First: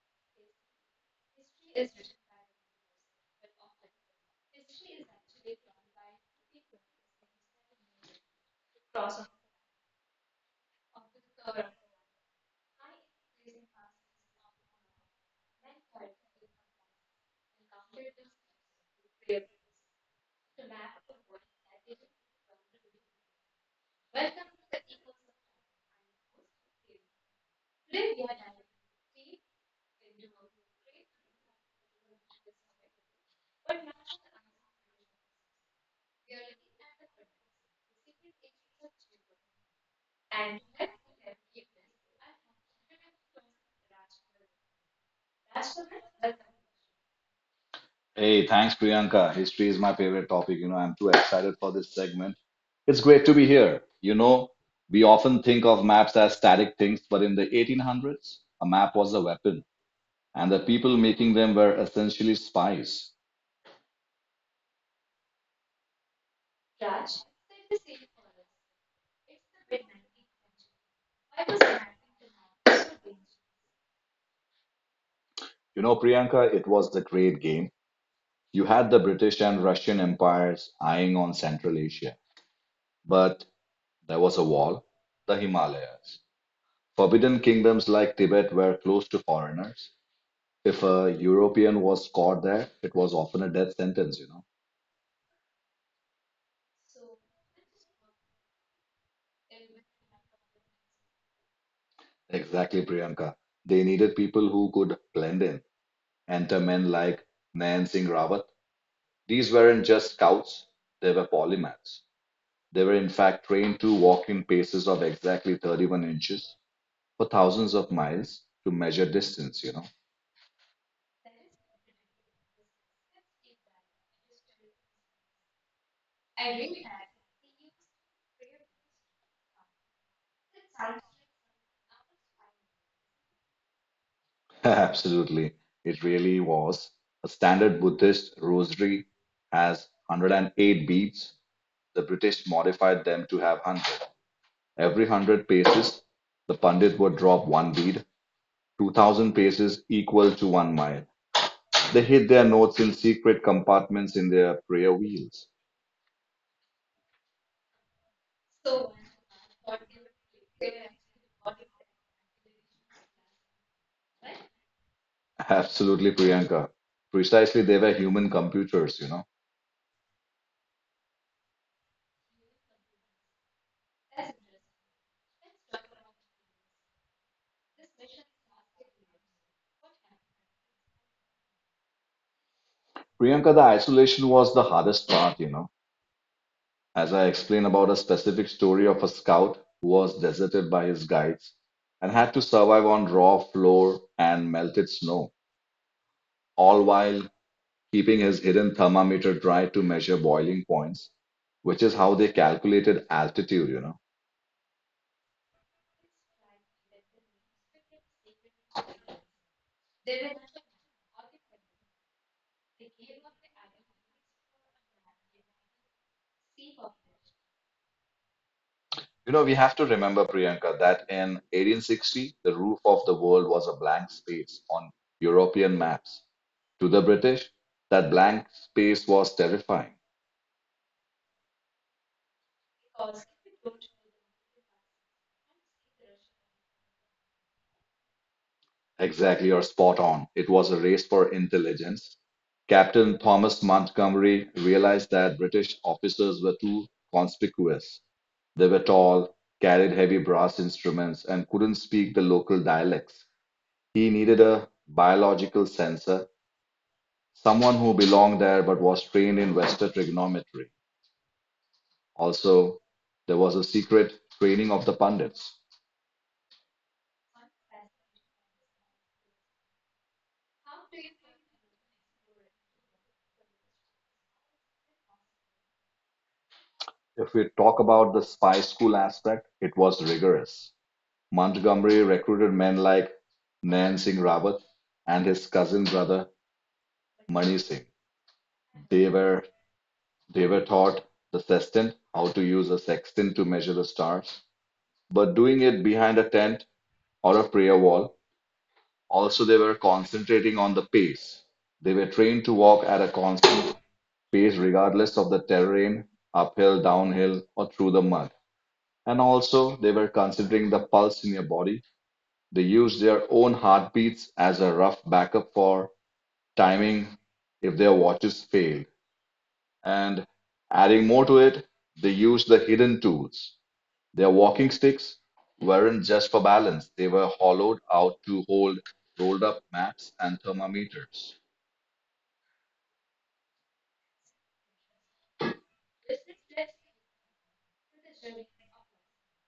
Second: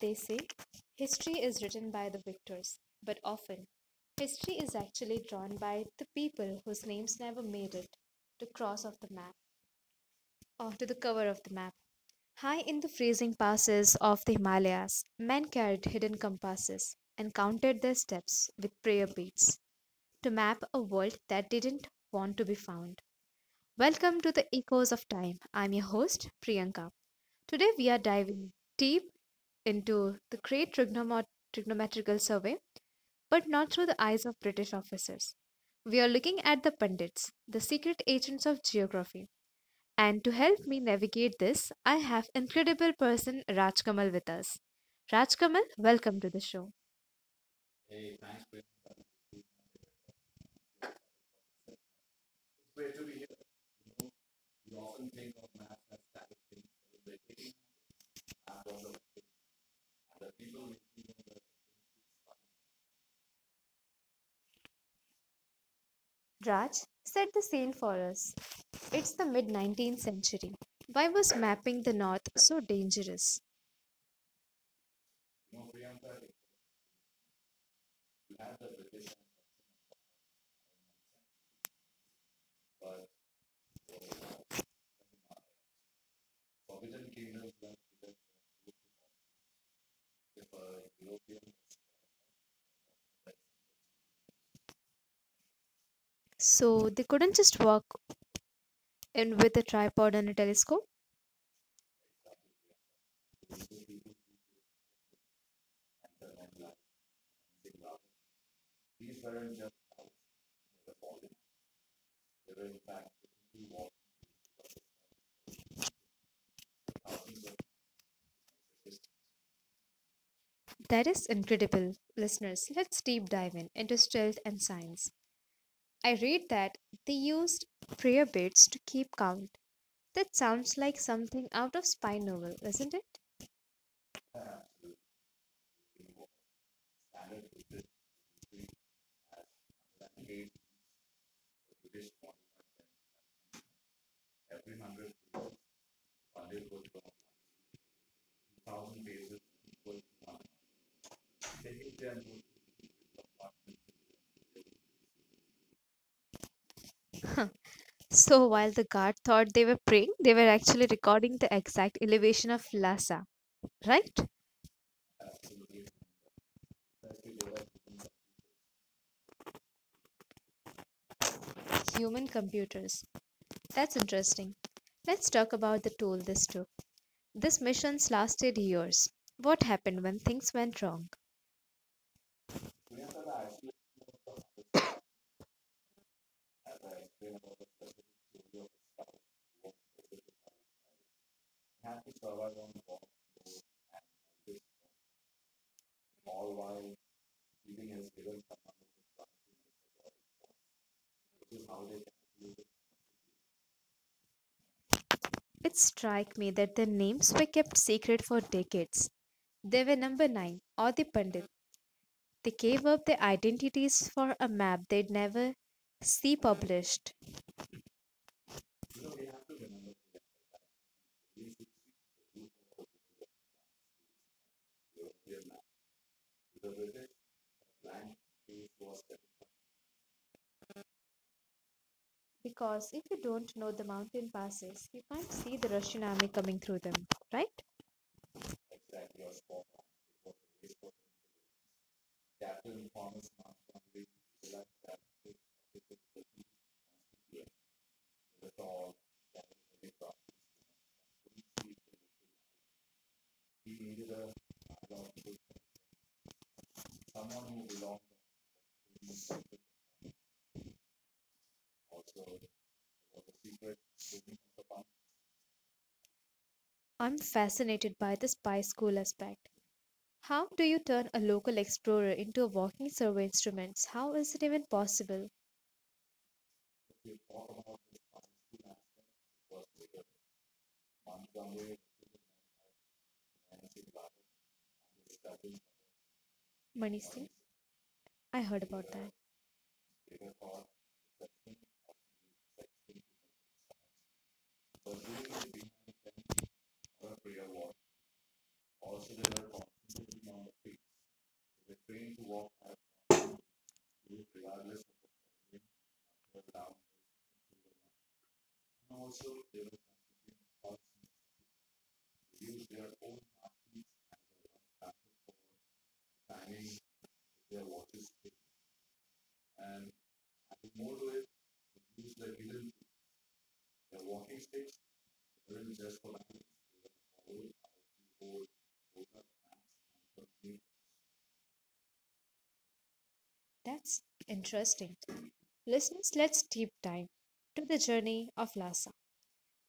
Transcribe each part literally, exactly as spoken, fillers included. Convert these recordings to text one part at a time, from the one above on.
They say history is written by the victors, but often history is actually drawn by the people whose names never made it to cross off the map or to the cover of the map. High in the freezing passes of the Himalayas, men carried hidden compasses and counted their steps with prayer beads to map a world that didn't want to be found. Welcome to the Echoes of Time. I'm your host, Priyanka. Today we are diving deep into the Great trigonomo- Trigonometrical Survey, but not through the eyes of British officers. We are looking at the pundits, the secret agents of geography. And to help me navigate this, I have incredible person Rajkamal with us. Rajkamal, welcome to the show. Hey, thanks, Priyanka. History is my favorite topic. You know, I'm too excited for this segment. It's great to be here. You know, we often think of maps as static things, but in the eighteen hundreds, a map was a weapon, and the people making them were essentially spies. Raj, set the scene for us. It's the mid nineteenth century. Why was mapping the north so dangerous? You know, Priyanka, it was the great game. You had the British and Russian empires eyeing on Central Asia, but there was a wall, the Himalayas. Forbidden kingdoms like Tibet were closed to foreigners. If a European was caught there, it was often a death sentence, you know. So they couldn't just walk in with a tripod and a telescope? Exactly, Priyanka. They needed people who could blend in. Enter men like Nayan Singh Rawat. These weren't just scouts, they were polymaths. They were in fact trained to walk in paces of exactly thirty-one inches for thousands of miles to measure distance, you know. That is incredible. Listeners, let's deep dive in into stealth and science. I read that they used prayer beads to keep count. That sounds like something out of spy novel, isn't it? Absolutely. It really was. A standard Buddhist rosary has one hundred eight beads. The British modified them to have one hundred. Every one hundred paces, the Pandit would drop one bead, two thousand paces equal to one mile. They hid their notes in secret compartments in their prayer wheels. So while the guard thought they were praying, they were actually recording the exact elevation of Lhasa, right? Absolutely, Priyanka. Precisely, they were human computers, you know. Human computers. That's interesting. Let's talk about the toll this took. These missions lasted years. What happened when things went wrong? Priyanka, the isolation was the hardest part, you know. As I explain about a specific story of a scout who was deserted by his guides and had to survive on raw flour and melted snow, all while keeping his hidden thermometer dry to measure boiling points, which is how they calculated altitude, you know. It struck me that their names were kept secret for decades. They were number nine or the Pandit. They gave up their identities for a map they'd never see published. You know, we have to remember, Priyanka, that in eighteen sixty, the roof of the world was a blank space on European maps. To the British, that blank space was terrifying. Because if you don't know the mountain passes, you can't see the Russian army coming through them, right? Exactly, you're spot on. It was a race for intelligence. Captain Thomas Montgomery realized that British officers were too conspicuous. They were tall, carried heavy brass instruments, and couldn't speak the local dialects. He needed a biological sensor, someone who belonged there but was trained in Western trigonometry. Also, there was a secret training of the pundits. I'm fascinated by the spy school aspect. How do you turn a local explorer into a walking survey instrument? How is it even possible? If we talk about the spy school aspect, it was rigorous. Montgomery recruited men like Nain Singh Rawat and his cousin brother Manish. Singh? Mani Singh. I heard about They that. were they were taught the sextant, how to use a sextant to measure the stars, but doing it behind a tent or a prayer wall. Also, they were concentrating on the pace. They were trained to walk at a constant pace regardless of the terrain, uphill, downhill, or through the mud. And also, they were considering the pulse in your body. They use their own heartbeats as a rough backup for timing if their watches failed. And adding more to it, they used the hidden tools. Their walking sticks weren't just for balance, they were hollowed out to hold rolled up maps and thermometers. That's interesting. Listeners, let's deep dive to the journey of Lhasa.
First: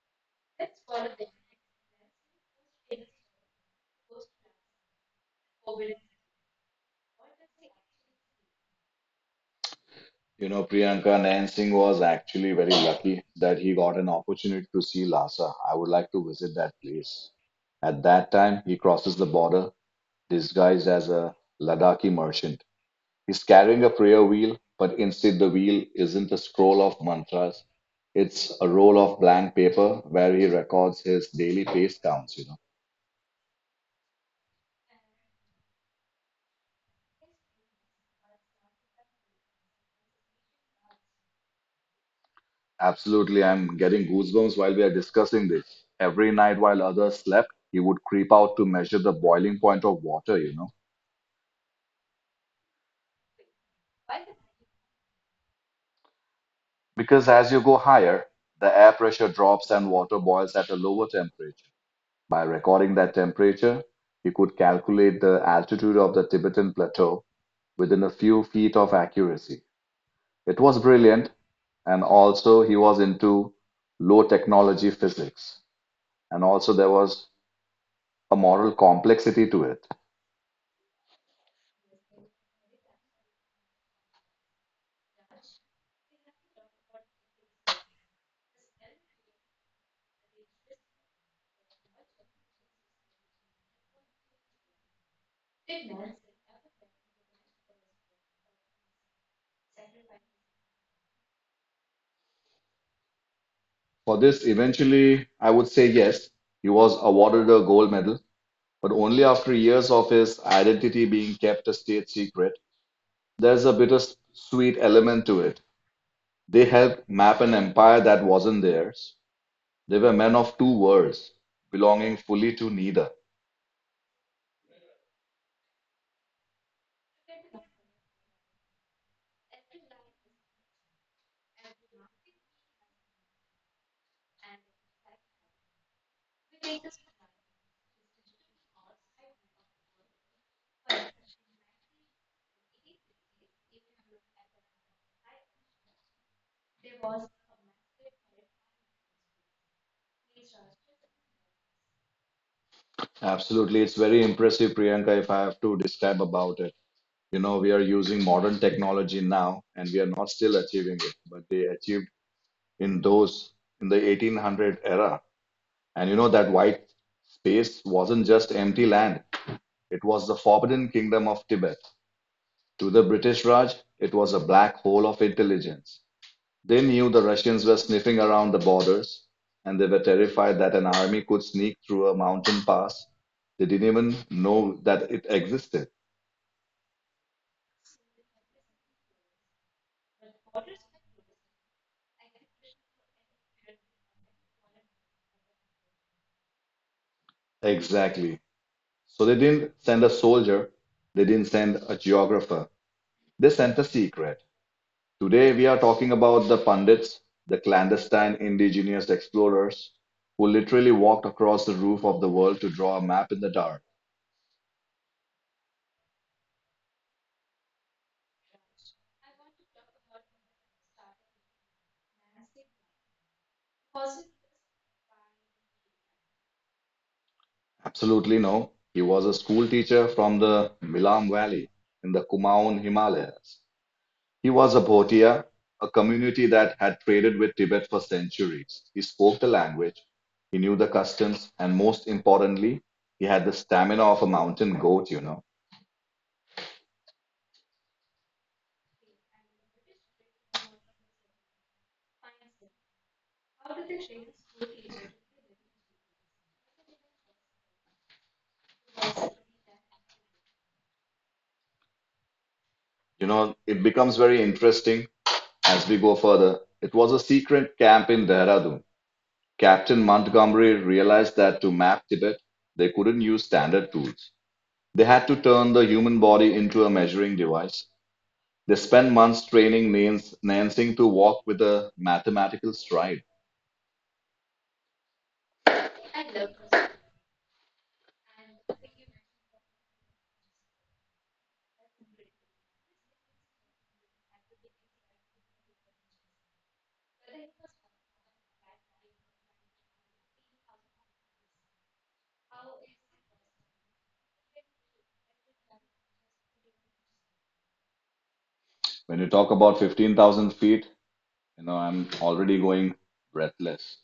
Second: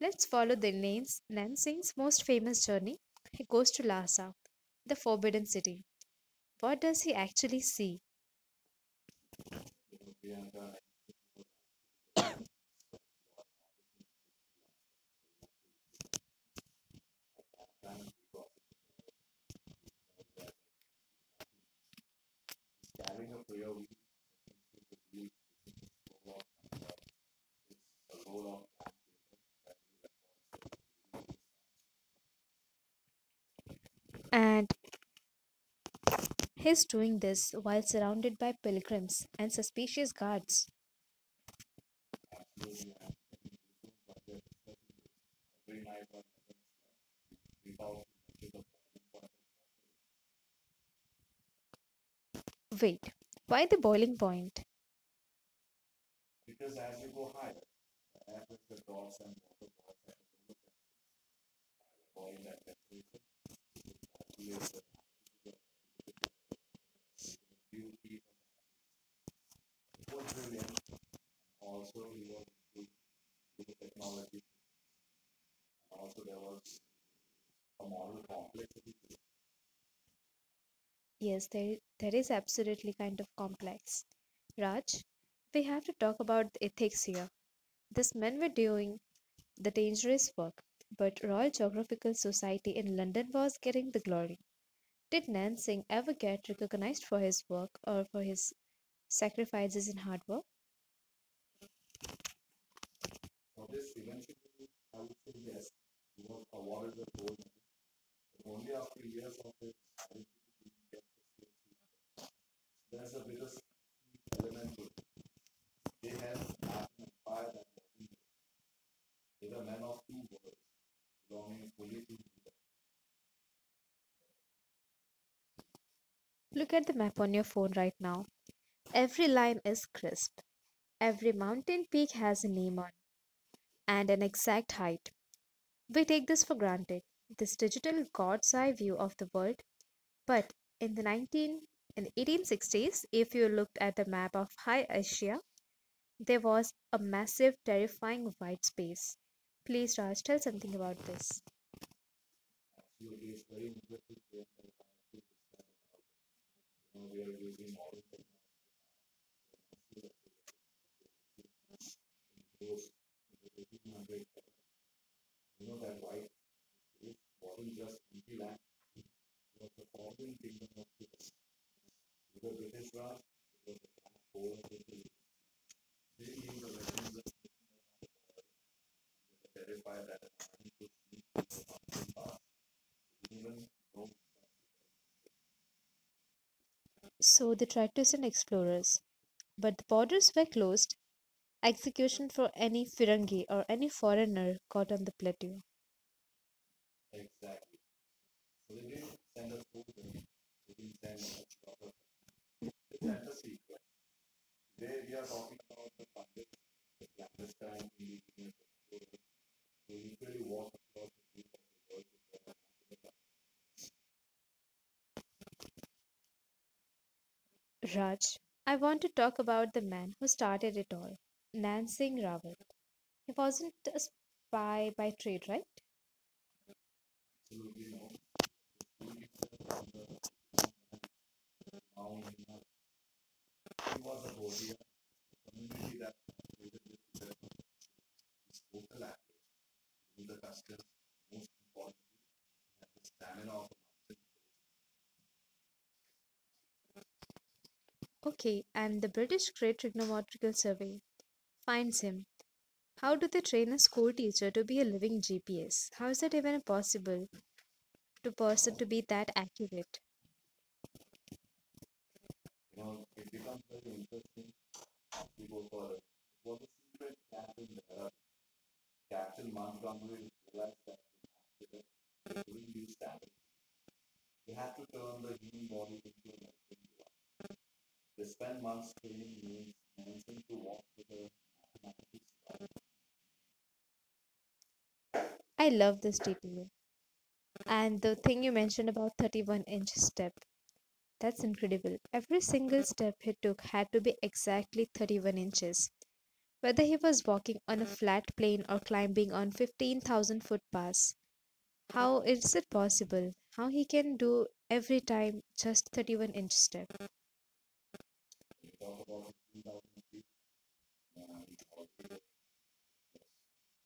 Let's follow the Nan's, Nansen's most famous journey. He goes to Lhasa, the forbidden city. What does he actually see? You know, Priyanka, Nayan Singh was actually very lucky that he got an opportunity to see Lhasa. I would like to visit that place. At that time, he crosses the border disguised as a Ladakhi merchant. He's carrying a prayer wheel, but instead the wheel isn't a scroll of mantras. It's a roll of blank paper where he records his daily pace counts, you know. And he's doing this while surrounded by pilgrims and suspicious guards. Absolutely, I'm getting goosebumps while we are discussing this. Every night while others slept, he would creep out to measure the boiling point of water, you know. Wait, why the boiling point? Because as you go higher, the air pressure drops and water boils at a lower temperature. By recording that temperature, he could calculate the altitude of the Tibetan plateau within a few feet of accuracy. It was brilliant, and also he was into low technology physics, and also there was a moral complexity to it. Yes, there, there is absolutely kind of complex. Raj, we have to talk about the ethics here. These men were doing the dangerous work, but Royal Geographical Society in London was getting the glory. Did Nan Singh ever get recognized for his work or for his sacrifices and hard work? For this, eventually, I would say yes, he was awarded a gold medal, but only after years of his identity being kept a state secret. There's a bittersweet element to it. They helped map an empire that wasn't theirs. They were men of two worlds, belonging fully to neither. Look at the map on your phone right now. Every line is crisp. Every mountain peak has a name on and an exact height. We take this for granted, this digital god's eye view of the world, but in the nineteen in the eighteen sixties, if you looked at the map of High Asia, there was a massive, terrifying white space. Please, Raj, tell something about this. Absolutely, it's very impressive, Priyanka, if I have to describe about it. You know, we are using modern technology now and we are not still achieving it, but they achieved in those in the eighteen hundred era. And you know, that white space wasn't just empty land, it was the forbidden kingdom of Tibet. To the British Raj, it was a black hole of intelligence. They knew the Russians were sniffing around the borders, and they were terrified that an army could sneak through a mountain pass. They didn't even know that it existed. So they tried to send explorers, but the borders were closed. Execution for any Firangi or any foreigner caught on the plateau. Exactly. So they didn't send a soldier, they didn't send a geographer. They sent a secret. Today, we are talking about the Pandits, the clandestine indigenous explorers who literally walked across the roof of the world to draw a map in the dark. Raj, I want to talk about the man who started it all, Nan Singh Rawal. He wasn't a spy by trade, right? Absolutely no. He was a school teacher from the Milam Valley in the Kumaon Himalayas. He was a Bhotia, a community that had traded with Tibet for centuries. He spoke the language, he knew the customs, and most importantly, he had the stamina of a mountain goat, you know. Okay, and the British Great Trigonometrical Survey finds him. How do they train a school teacher to be a living G P S? How is that even possible? To person to be that accurate. You know, it becomes very interesting as we go further. It was a secret camp in Dehradun. Captain Montgomery realized that to map Tibet, they couldn't use standard tools. They had to turn the human body into a measuring device. They spent months training Nans- Nansing to walk with a mathematical stride. I love this detail. And the thing you mentioned about thirty-one inch step, that's incredible. Every single step he took had to be exactly thirty-one inches. Whether he was walking on a flat plane or climbing on fifteen thousand foot pass, how is it possible? How he can do every time just thirty-one inch step? When you talk about fifteen thousand feet, you know, I'm already going breathless.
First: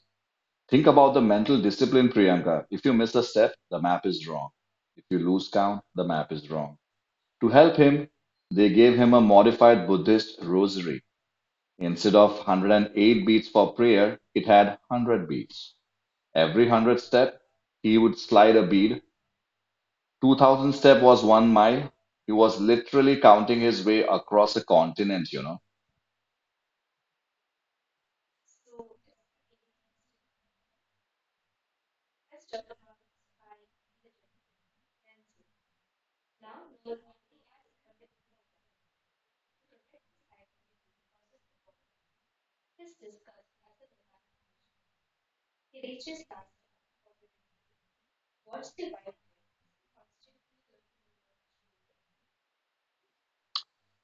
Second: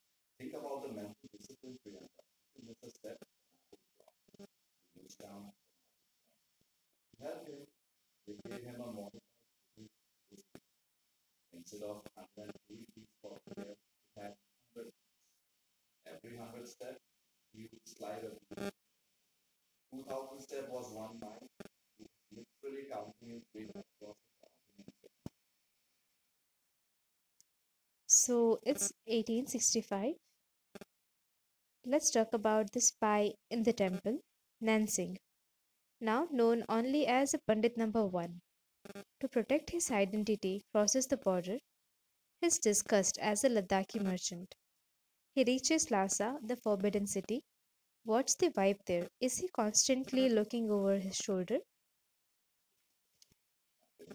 Think about the mental discipline, Priyanka. If you miss a step, the map is wrong. If you lose count, the map is wrong. To help him, they gave him a modified Buddhist rosary. Instead of one hundred eight beats for prayer, it had one hundred beats. Every one hundred step, he would slide a bead. two thousand step was one mile. He was literally counting his way across a continent, you know. So it's eighteen sixty-five. Let's talk about the spy in the temple, Nansingh now known only as Pandit Number one, to protect his identity, crosses the border, is discussed as a Ladakhi merchant. He reaches Lhasa, the forbidden city. What's the vibe there? Is he constantly looking over his shoulder?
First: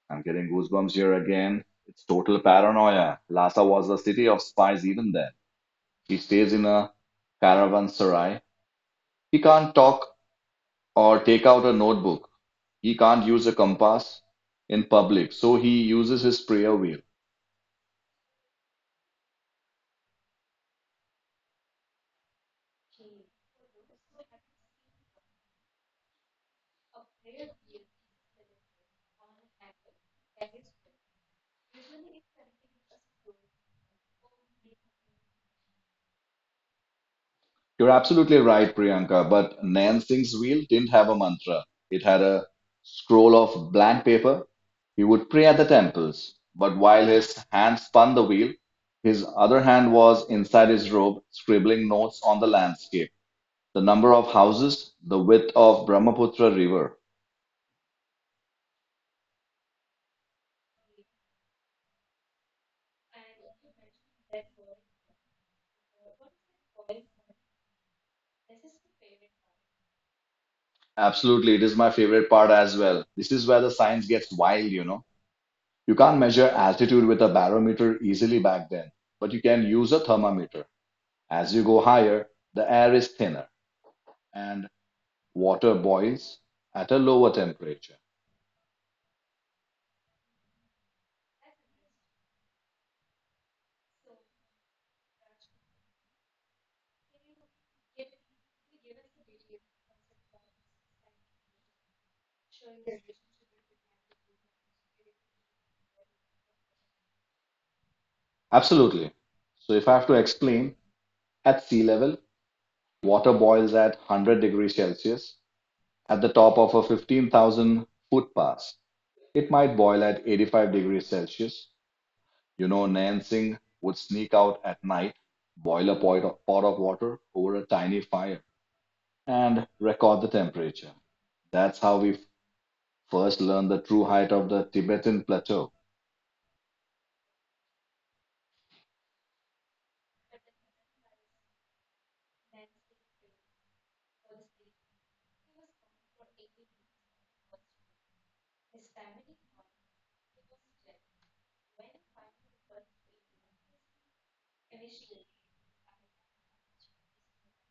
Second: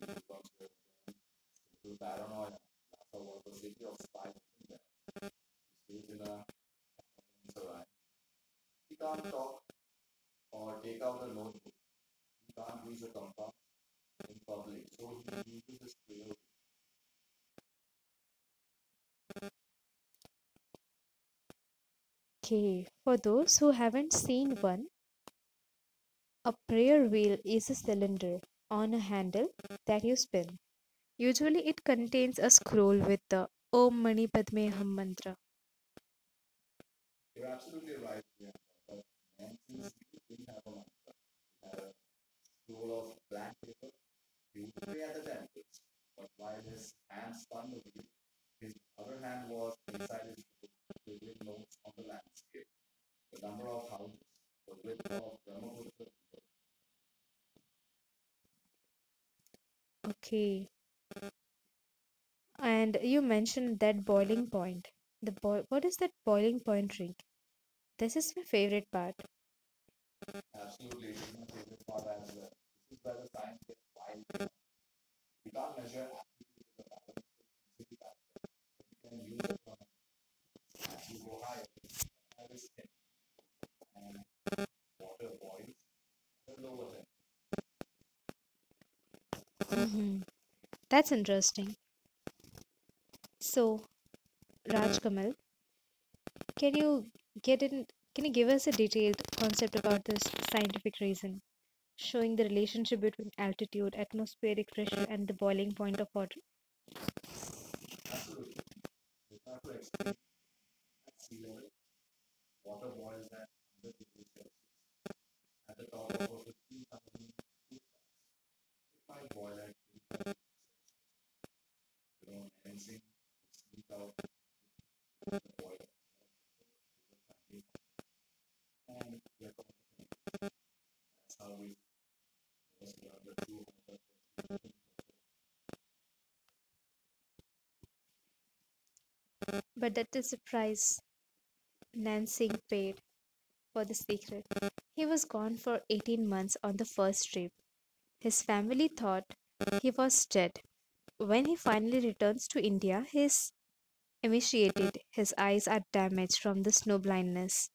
I'm getting goosebumps here again. It's total paranoia. Lhasa was a city of spies even then. He stays in a caravanserai. He can't talk or take out a notebook. He can't use a compass in public, so he uses his prayer wheel. Okay, for those who haven't seen one, a prayer wheel is a cylinder on a handle that you spin. Usually, it contains a scroll with the Om Mani Padme Hum mantra. You're absolutely right, Priyanka, but Nan Singh's wheel didn't have a mantra. It had a scroll of blank paper. He would pray at the temples, but while his hand spun the wheel, his other hand was inside his robe, scribbling notes on the landscape, the number of houses, the width of Brahmaputra river. Okay, and you mentioned that boiling point. The boi- what is that boiling point drink? This is my favorite part. Absolutely, it is my favorite part as well. This is where the science gets wild, you know. You can't measure altitude with a barometer easily back then, but you can use a thermometer. As you go higher, the air is thinner and water boils at a lower temperature. Mm-hmm. That's interesting. So, Raj Kamal, can you get in, can you give us a detailed concept about this scientific reason, showing the relationship between altitude, atmospheric pressure, and the boiling point of water? Absolutely. So, if I have to explain, at sea level, water boils at one hundred degrees Celsius at the top of a fifteen thousand foot pass. It might boil at eighty-five degrees Celsius. You know, Nansing would sneak out at night, boil a pot of, pot of water over a tiny fire, and record the temperature. That's how we first learned the true height of the Tibetan plateau. But that is the price Nan Singh paid for the secret. He was gone for eighteen months on the first trip. His family thought he was dead. When he finally returns to India, he is emaciated. His eyes are damaged from the snow blindness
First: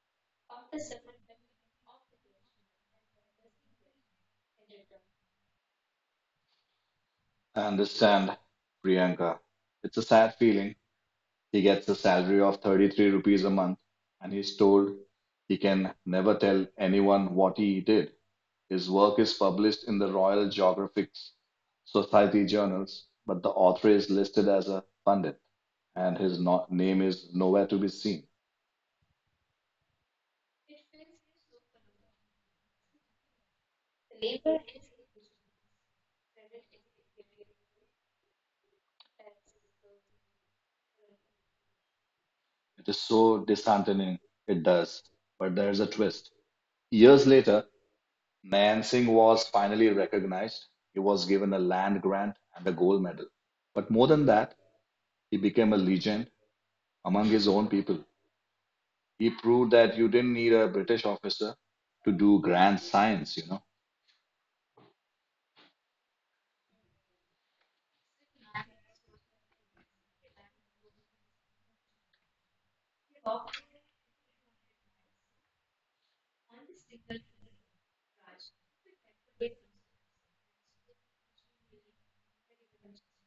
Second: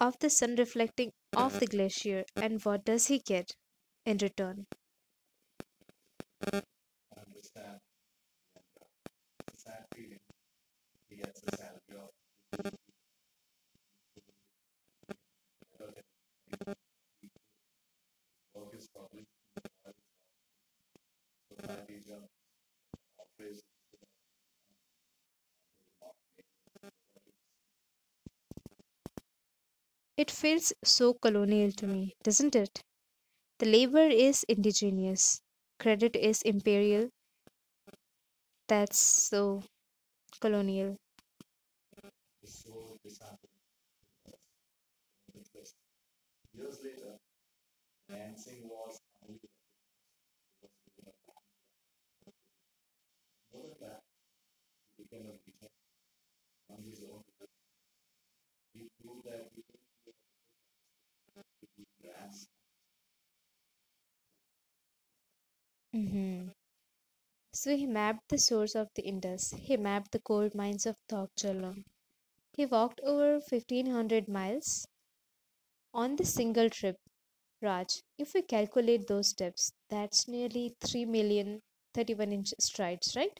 of the sun reflecting off the glacier, and what does he get in return? I understand, Priyanka. It's a sad feeling. He gets a salary of thirty-three rupees a month, and he's told he can never tell anyone what he did. His work is published in the Royal Geographic Society journals, but the author is listed as a pundit, and his no- name is nowhere to be seen. It feels so colonial to me, doesn't it? The labor is indigenous, credit is imperial. That's so colonial. It is so disheartening, it does, but there's a twist. Years later, Nan Singh was finally recognized. He was given a land grant and a gold medal. But more than that, he became a legend among his own people. He proved that you didn't need a British officer to do grand science, you know. Hmm. So he mapped the source of the Indus. He mapped the coal mines of Thokjala. He walked over fifteen hundred miles on the single trip. Raj, if we calculate those steps, that's nearly three million thirty-one inch strides, right?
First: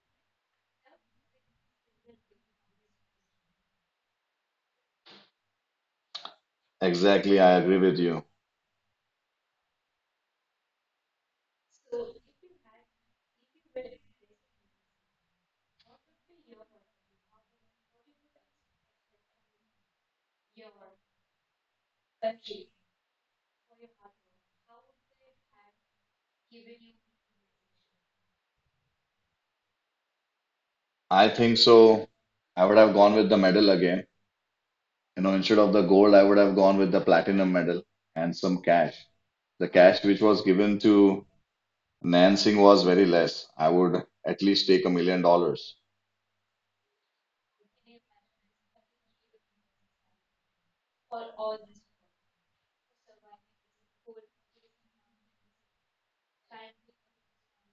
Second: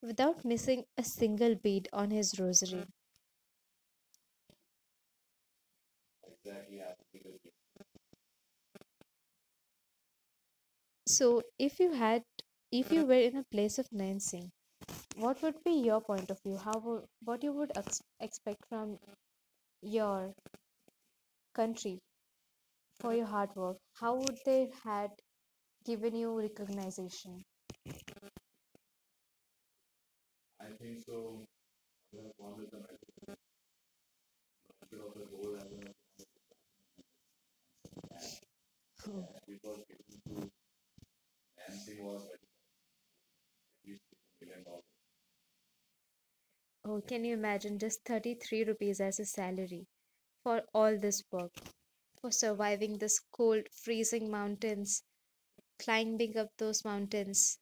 Without missing a single beat on his rosary. Exactly, I agree with you. So, if you had, if you were in a place of Nancy, what would be your point of view? How would, what you would ex- expect from your country for your hard work? How would they had given you recognition? I think so. I would have gone with the medal again. You know, instead of the gold, I would have gone with the platinum medal and some cash. Oh, The cash which was given to Nan Singh was very less. I would at least take a million dollars. oh, can you imagine just thirty-three rupees as a salary for all this work, for surviving this cold, freezing mountains, climbing up those mountains,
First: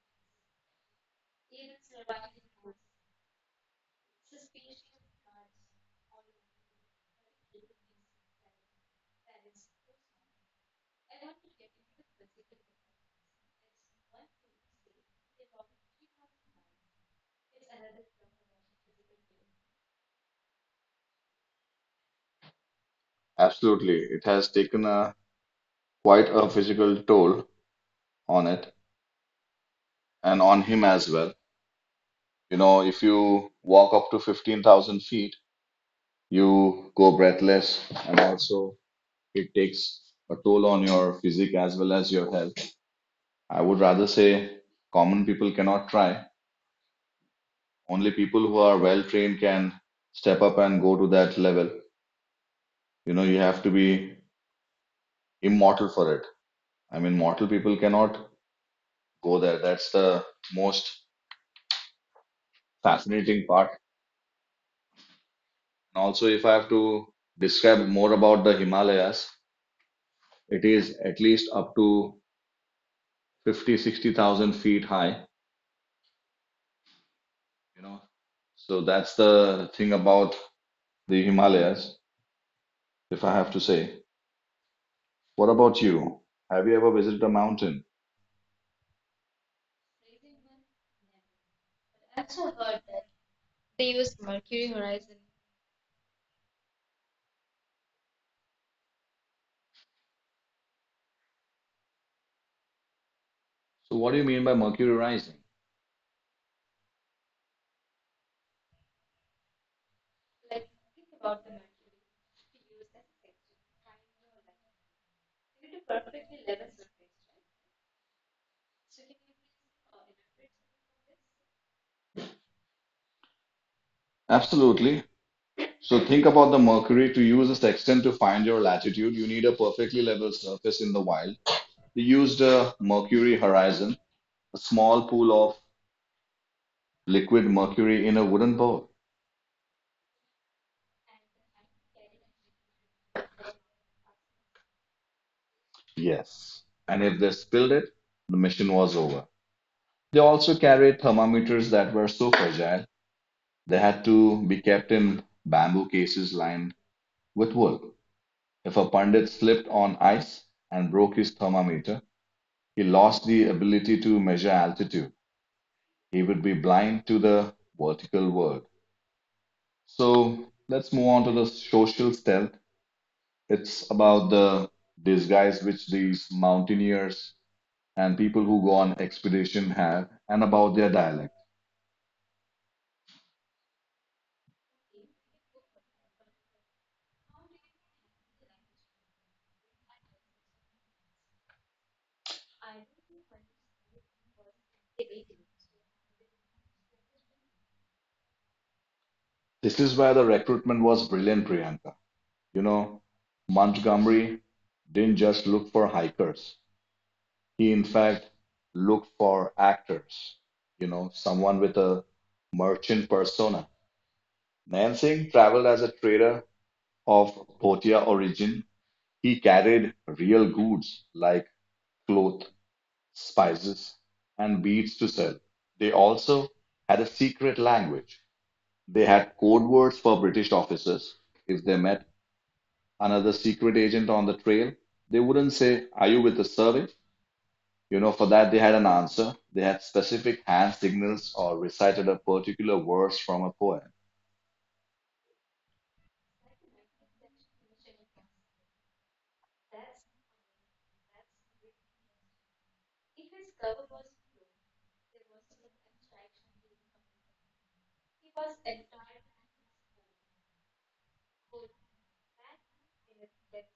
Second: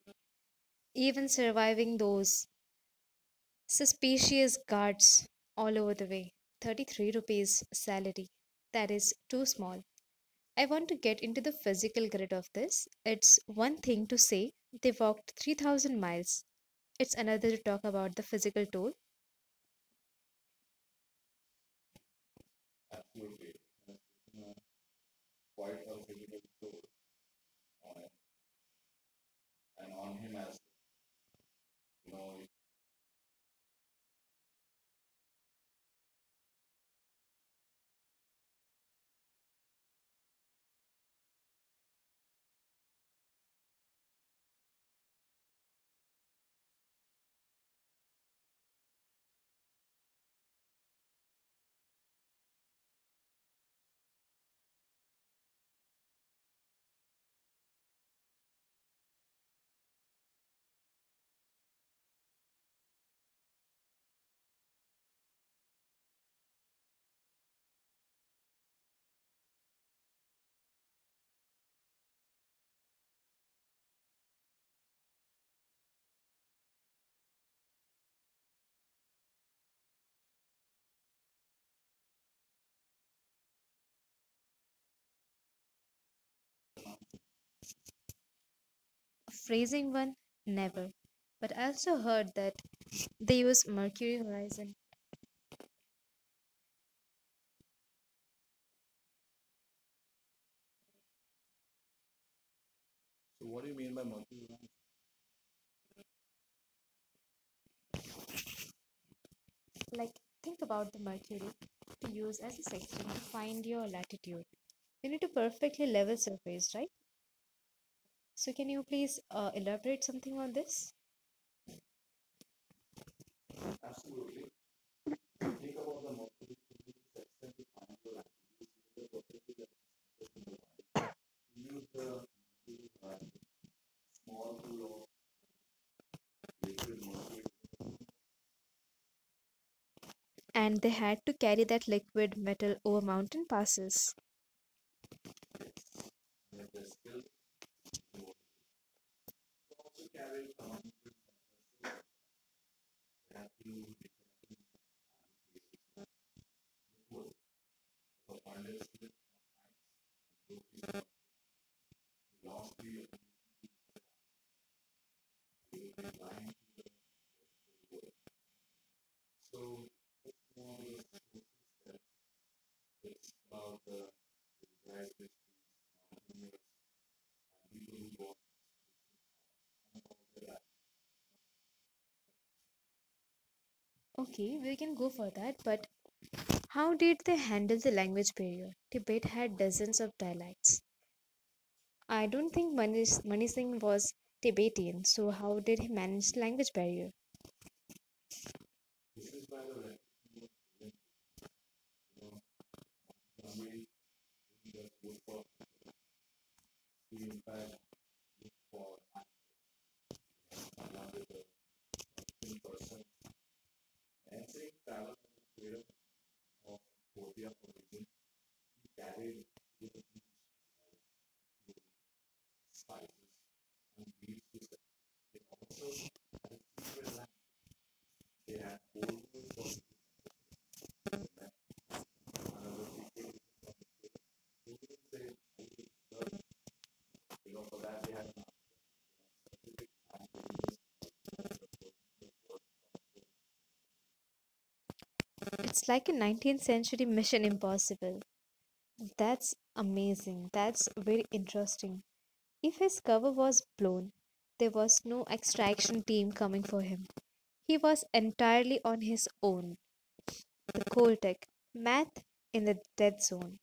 even surviving those suspicious guards all over the way. thirty-three rupees salary. That is too small. I want to get into the physical grid of this. It's one thing to say they walked three thousand miles. It's another to talk about the physical toll. Absolutely. It has taken a quite a physical toll on it and on him as well. You know, if you walk up to fifteen thousand feet, you go breathless, and also it takes a toll on your physique as well as your health. I would rather say common people cannot try. Only people who are well trained can step up and go to that level. You know, you have to be immortal for it. I mean, mortal people cannot go there. That's the most fascinating part. And also, if I have to describe more about the Himalayas, it is at least up to Fifty, sixty thousand feet high, you know. So that's the thing about the Himalayas, if I have to say. What about you? Have you ever visited a mountain? Phrasing one, never. But I also heard that they use Mercury horizon. So what do you mean by Mercury rising? Like, think about the Mercury to use as a section to find your latitude. You need to perfectly level surface, right? So, can you please uh, elaborate something on this? Absolutely. So think about the Mercury. To use a sextant to find your latitude, you need a perfectly level surface in the wild. They used a Mercury horizon, a small pool of liquid mercury in a wooden bowl. And they had to carry that liquid metal over mountain passes. Yes. And if they spilled it, the mission was over. They also carried thermometers that were so fragile they had to be kept in bamboo cases lined with wool. If a pundit slipped on ice and broke his thermometer, he lost the ability to measure altitude. He would be blind to the vertical world. So let's move on to the social stealth. It's about the disguise which these mountaineers and people who go on expedition have and about their dialect. Okay, we can go for that, but how did they handle the language barrier? Tibet had dozens of dialects. I don't think Mani Mani Singh was Tibetan, so how did he manage the language barrier? This is where the recruitment was brilliant, Priyanka. You know, Montgomery didn't just look for hikers. He, in fact, looked for actors, you know, someone with a merchant persona. Nansing traveled as a trader of Bhotia origin. He carried real goods like cloth, spices, and beads to sell. They also had a secret language. They had code words for British officers. If they met another secret agent on the trail, they wouldn't say, "Are you with the survey?" You know, for that, they had an answer. They had specific hand signals or recited a particular verse from a poem. It's like a nineteenth century mission impossible. That's amazing. That's very interesting. If his cover was blown, there was no extraction team coming for him. He was entirely on his own, the Coltec, math in the dead zone.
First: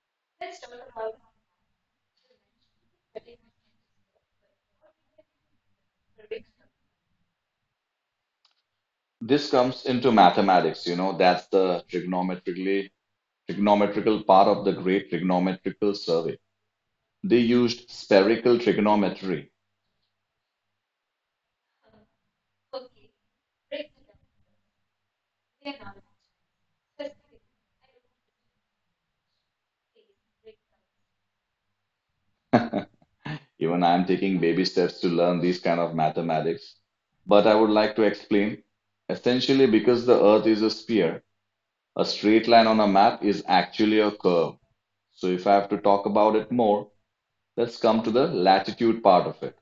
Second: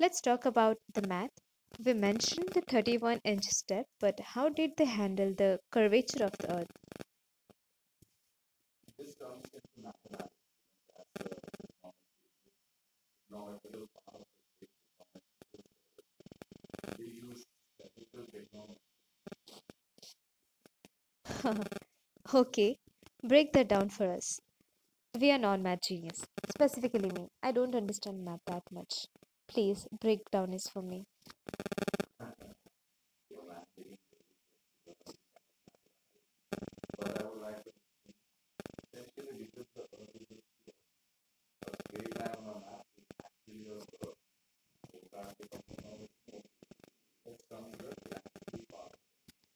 Let's talk about the math. We mentioned the thirty-one inch step, but how did they handle the curvature of the earth? This comes into mathematics, you know, that's the trigonometrically trigonometrical part of the great trigonometrical survey. They used spherical trigonometry. Okay, break that down for us. We are non math genius. Specifically me. I don't understand math that much. Please break down this for me. Even I'm taking baby steps to learn these kind of mathematics. But I would like to explain. Essentially, because the Earth is a sphere, a straight line on a map is actually a curve. So if I have to talk about it more, let's come to the latitude part of it.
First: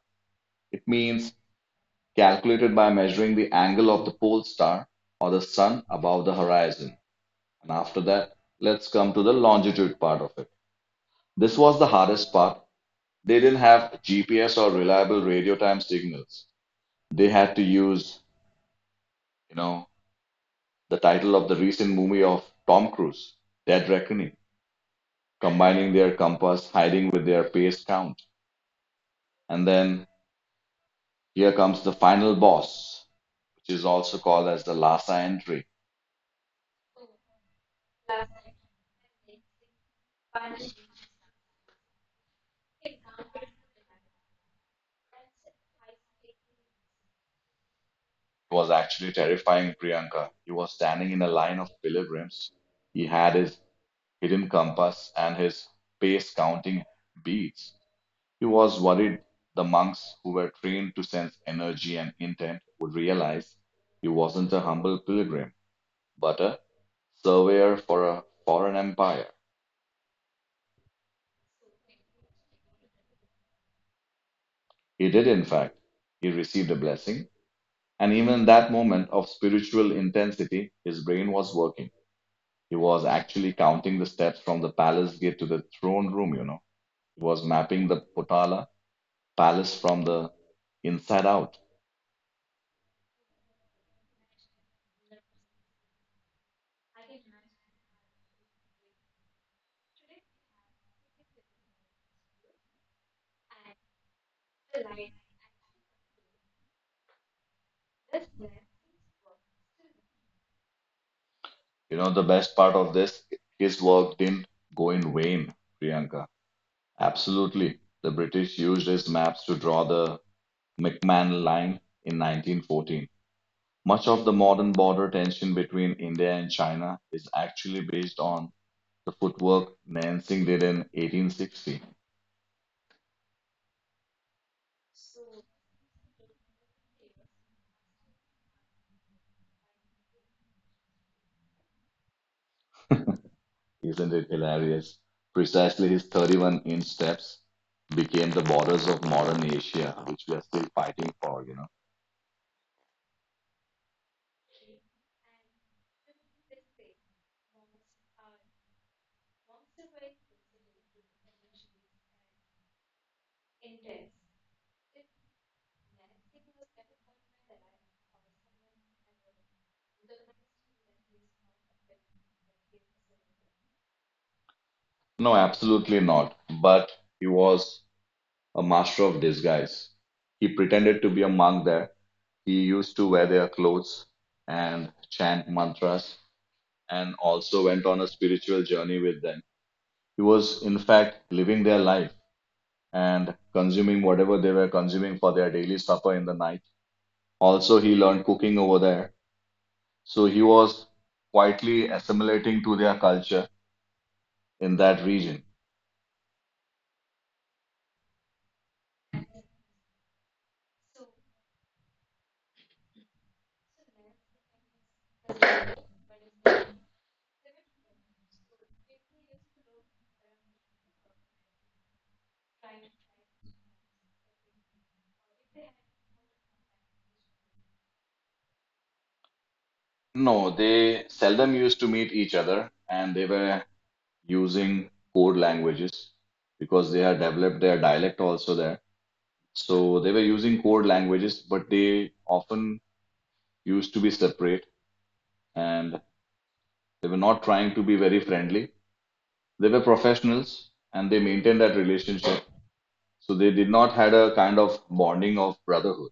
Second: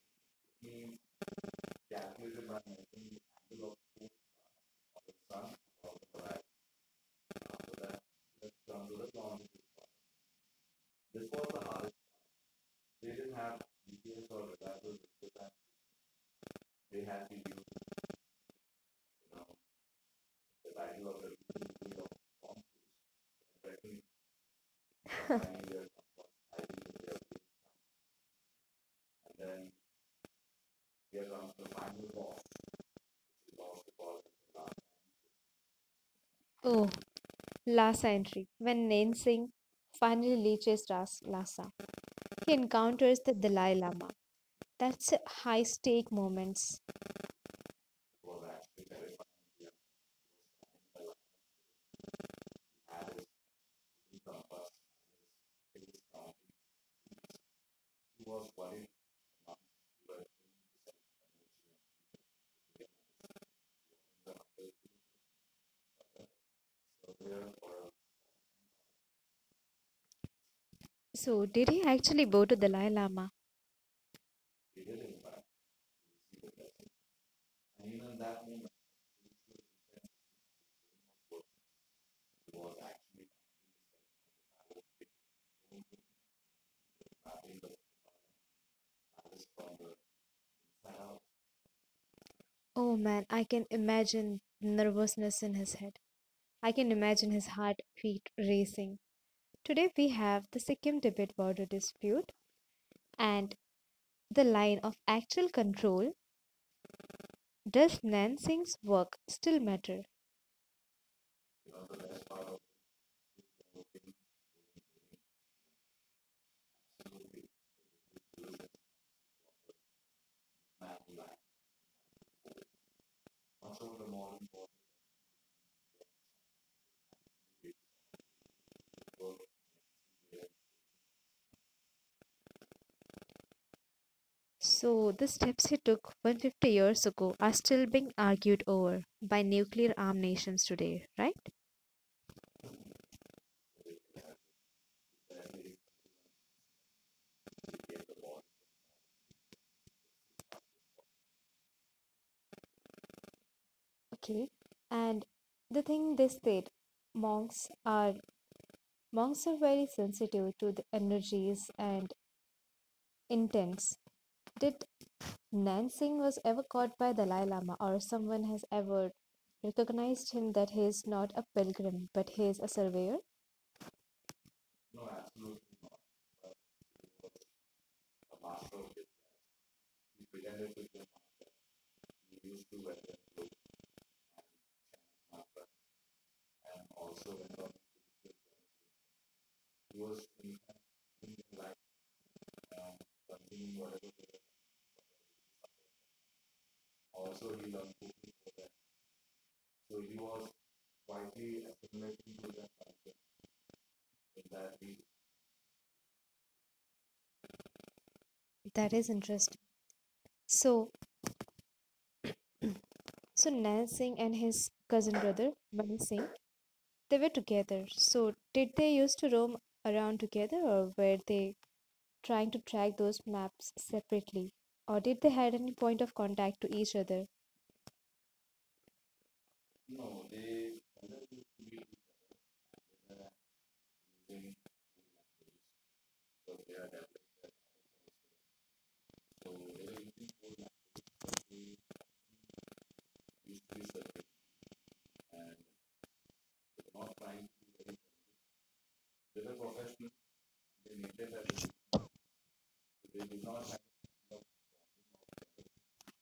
It means calculated by measuring the angle of the pole star or the sun above the horizon. And after that, let's come to the longitude part of it. This was the hardest part. They didn't have G P S or reliable radio time signals. They had to use, you know, the title of the recent movie of Tom Cruise, Dead Reckoning, combining their compass, hiding with their pace count. And then here comes the final boss, which is also called as the Lhasa entry. It Oh, Lhasa entry. When Nansingh finally reaches Ras- Lhasa, he encounters the Dalai Lama. That's a high stake moments. was actually terrifying, Priyanka. He was standing in a line of pilgrims. He had his hidden compass and his pace counting beads. He was worried the monks who were trained to sense energy and intent would realize he wasn't a humble pilgrim, but a surveyor for a foreign empire. So, did he actually go to Dalai Lama? He did, in fact. He received a blessing. And even in that moment of spiritual intensity, his brain was working. He was actually counting the steps from the palace gate to the throne room, you know. He was mapping the Potala palace from the inside out. Oh man, I can imagine the nervousness in his head. I can imagine his heartbeat racing. Today we have the Sikkim Tibet border dispute and the line of actual control. Does Nansingh's work still matter? You know, the best part of this, his work didn't go in vain, Priyanka. Absolutely. The British used his maps to draw the McMahon line in nineteen fourteen. Much of the modern border tension between India and China is actually based on the footwork Nansing did in eighteen sixty. So, the steps he took one hundred fifty years ago are still being argued over by nuclear armed nations today, right? Isn't it hilarious? Precisely his thirty-one inch steps became the borders of modern Asia, which we are still fighting for, you know. Okay. And the thing they said, monks are monks are very sensitive to the energies and intents. Did Nansing was ever caught by Dalai Lama or someone has ever recognized him that he is not a pilgrim but he is a surveyor? No, absolutely not. But he was a master of disguise. He pretended to be a monk there. He used to wear their clothes and chant mantras and also went on a spiritual journey with them. He was, in fact, living their life and consuming whatever they were consuming for their daily supper in the night. Also, he learned cooking over there. So he was quietly assimilating to their culture in that region. That is interesting. So so Nansing and his cousin brother, Mani Singh, they were together. So, did they used to roam around together, or were they trying to track those maps separately? Or did they had any point of contact to each other? No, they seldom used to meet each other and they were using code languages because they had developed their dialect also there. So they were using code languages, but they often used to be separate and they were not trying to be very friendly. They were professionals and they maintained that relationship. So they did not had a kind of bonding of brotherhood.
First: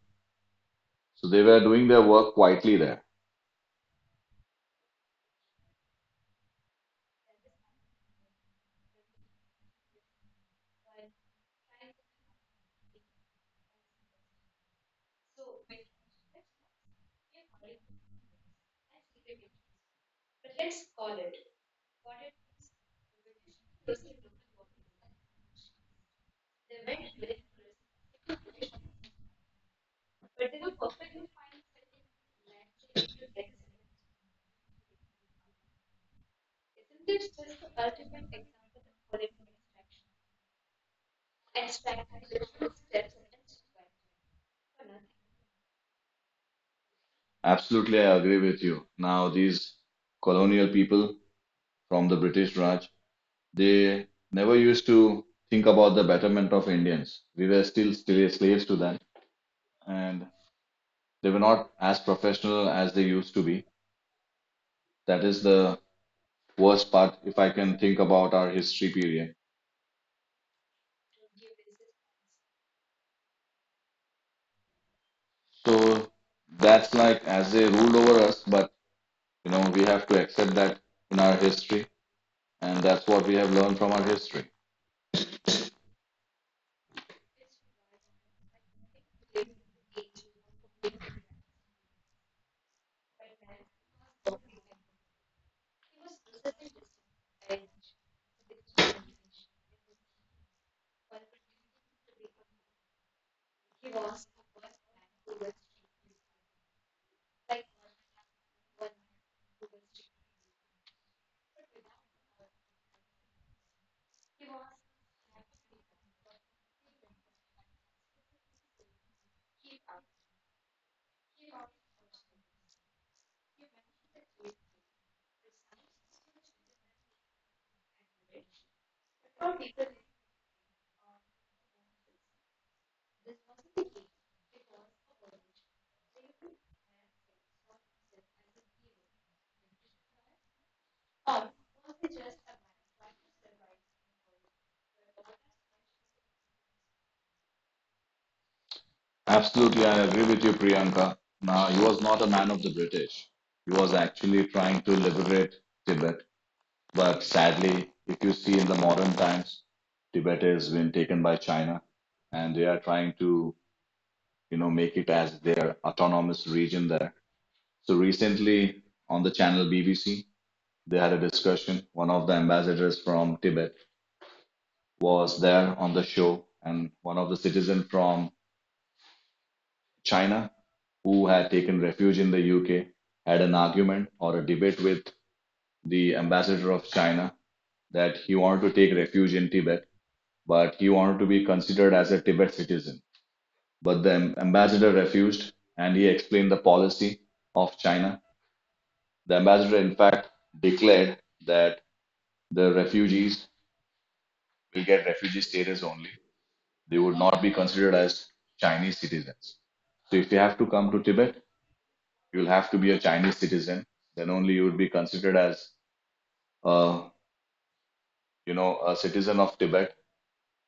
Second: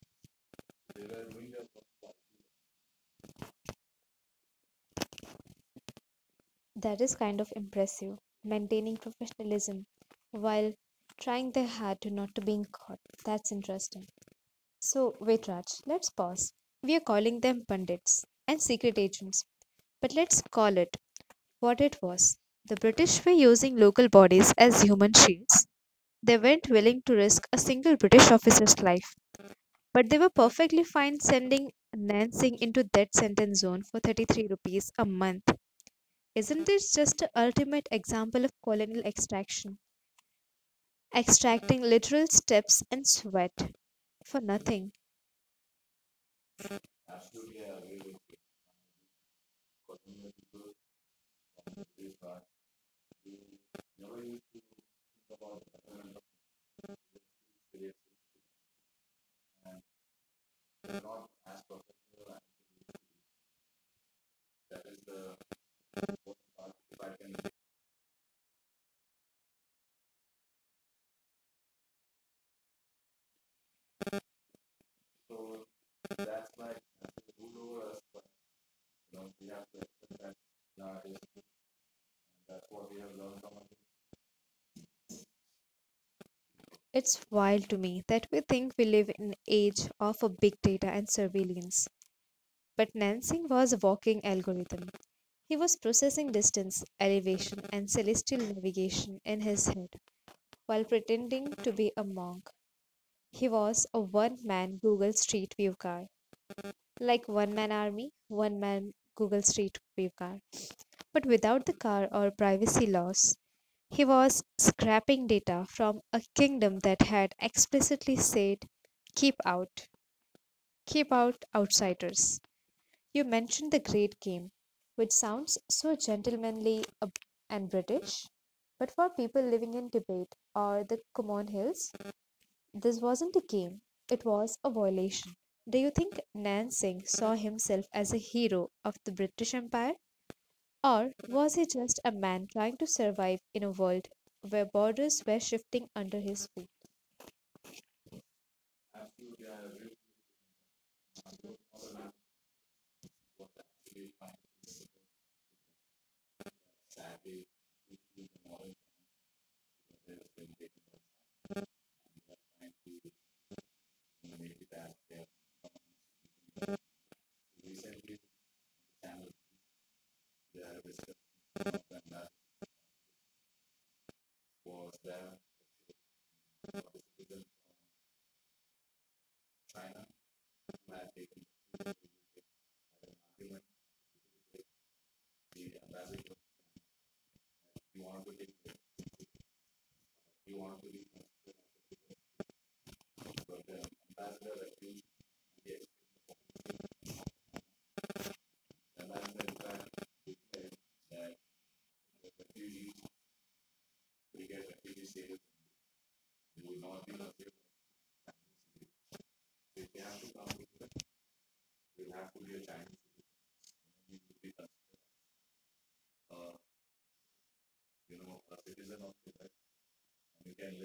So they were doing their work quietly there. That is kind of impressive, maintaining professionalism while trying their hard to not to being caught. That's interesting. So, wait, Raj, let's pause. We are calling them pundits and secret agents, but let's call it what it was. The British were using local bodies as human shields. They weren't willing to risk a single British officer's life, but they were perfectly fine sending Nansing into death sentence zone for thirty-three rupees a month. Isn't this just the ultimate example of colonial extraction? Extracting literal steps and sweat for nothing. Absolutely, I agree with you. Now these colonial people from the British Raj, they never used to think about the betterment of Indians. We were still still slaves to them, and they were not as professional as they used to be. That is the worst part, if I can think about our history period. So that's like as they ruled over us, but you know, we have to accept that in our history, and that's what we have learned from our history. It's wild to me that we think we live in an age of a big data and surveillance. But Nansing was a walking algorithm. He was processing distance, elevation, and celestial navigation in his head, while pretending to be a monk. He was a one man Google Street View car, like one man army, one man Google Street View car, but without the car or privacy laws. He was scraping data from a kingdom that had explicitly said, keep out, keep out outsiders. You mentioned the great game, which sounds so gentlemanly and British, but for people living in Tibet or the Kumon Hills, this wasn't a game, it was a violation. Do you think Nan Singh saw himself as a hero of the British Empire? Or was he just a man trying to survive in a world where borders were shifting under his feet? Absolutely, I agree with you, Priyanka. Now, he was not a man of the British. He was actually trying to liberate Tibet, but sadly, if you see in the modern times, Tibet has been taken by China, and they are trying to, you know, make it as their autonomous region there. So recently, on the channel B B C, they had a discussion. One of the ambassadors from Tibet was there on the show, and one of the citizens from China who had taken refuge in the U K had an argument or a debate with the ambassador of China that he wanted to take refuge in Tibet, but he wanted to be considered as a Tibet citizen. But the ambassador refused and he explained the policy of China. The ambassador, in fact, declared that the refugees will get refugee status only. They would not be considered as Chinese citizens. So if you have to come to Tibet, you'll have to be a Chinese citizen. Then only you would be considered as, uh, you know, a citizen of Tibet,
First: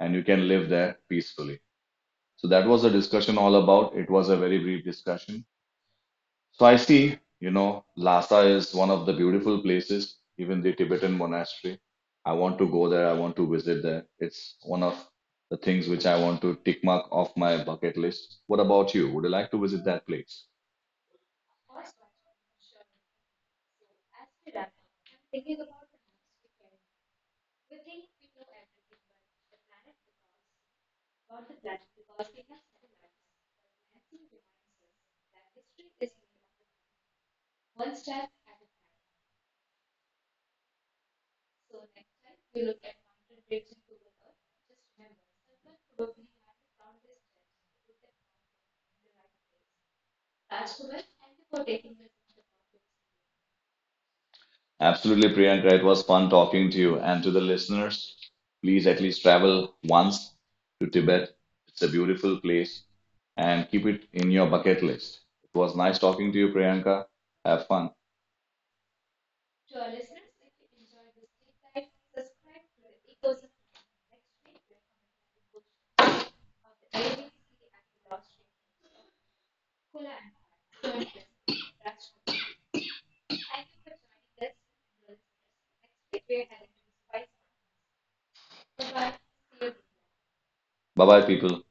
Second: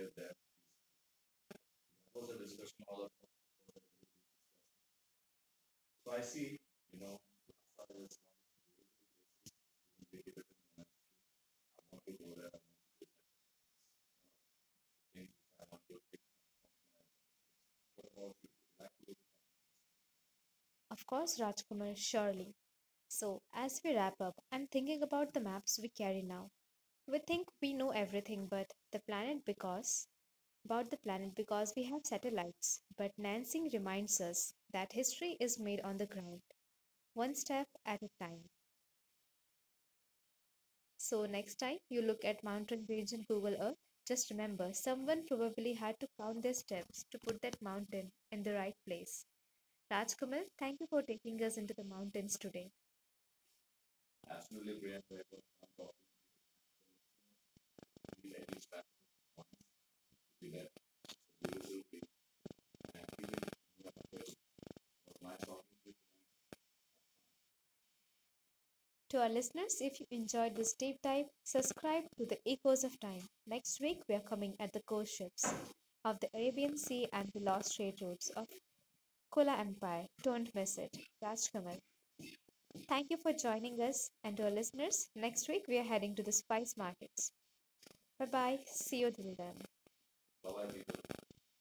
and you can live there peacefully. So that was the discussion all about. It was a very brief discussion. So I see, you know, Lhasa is one of the beautiful places, even the Tibetan monastery. I want to go there. I want to visit there. It's one of the things which I want to tick mark off my bucket list. What about you? Would you like to visit that place? Of course, Rajkumar, surely. So, as we wrap up, I'm thinking about the maps we carry now. We think we know everything but the planet because about the planet because we have satellites, but Nansing reminds us that history is made on the ground one step at a time. So, next time you look at mountain range in Google Earth, just remember someone probably had to count their steps to put that mountain in the right place. Rajkumar, thank you for taking us into the mountains today. Absolutely, Priyanka. It was fun talking to you and to the listeners. Please at least travel once to Tibet. It's a beautiful place and keep it in your bucket list. It was nice talking to you, Priyanka. Have fun. To our listeners, if you enjoyed this deep dive, subscribe to the Echoes of Time. Next week, we are coming at the ghost ships of the Arabian Sea and the lost trade routes of Kola Empire. Don't miss it. Rajkumar. Thank you for joining us and to our listeners. Next week, we are heading to the spice markets. Bye bye. See you till then. Bye bye, people.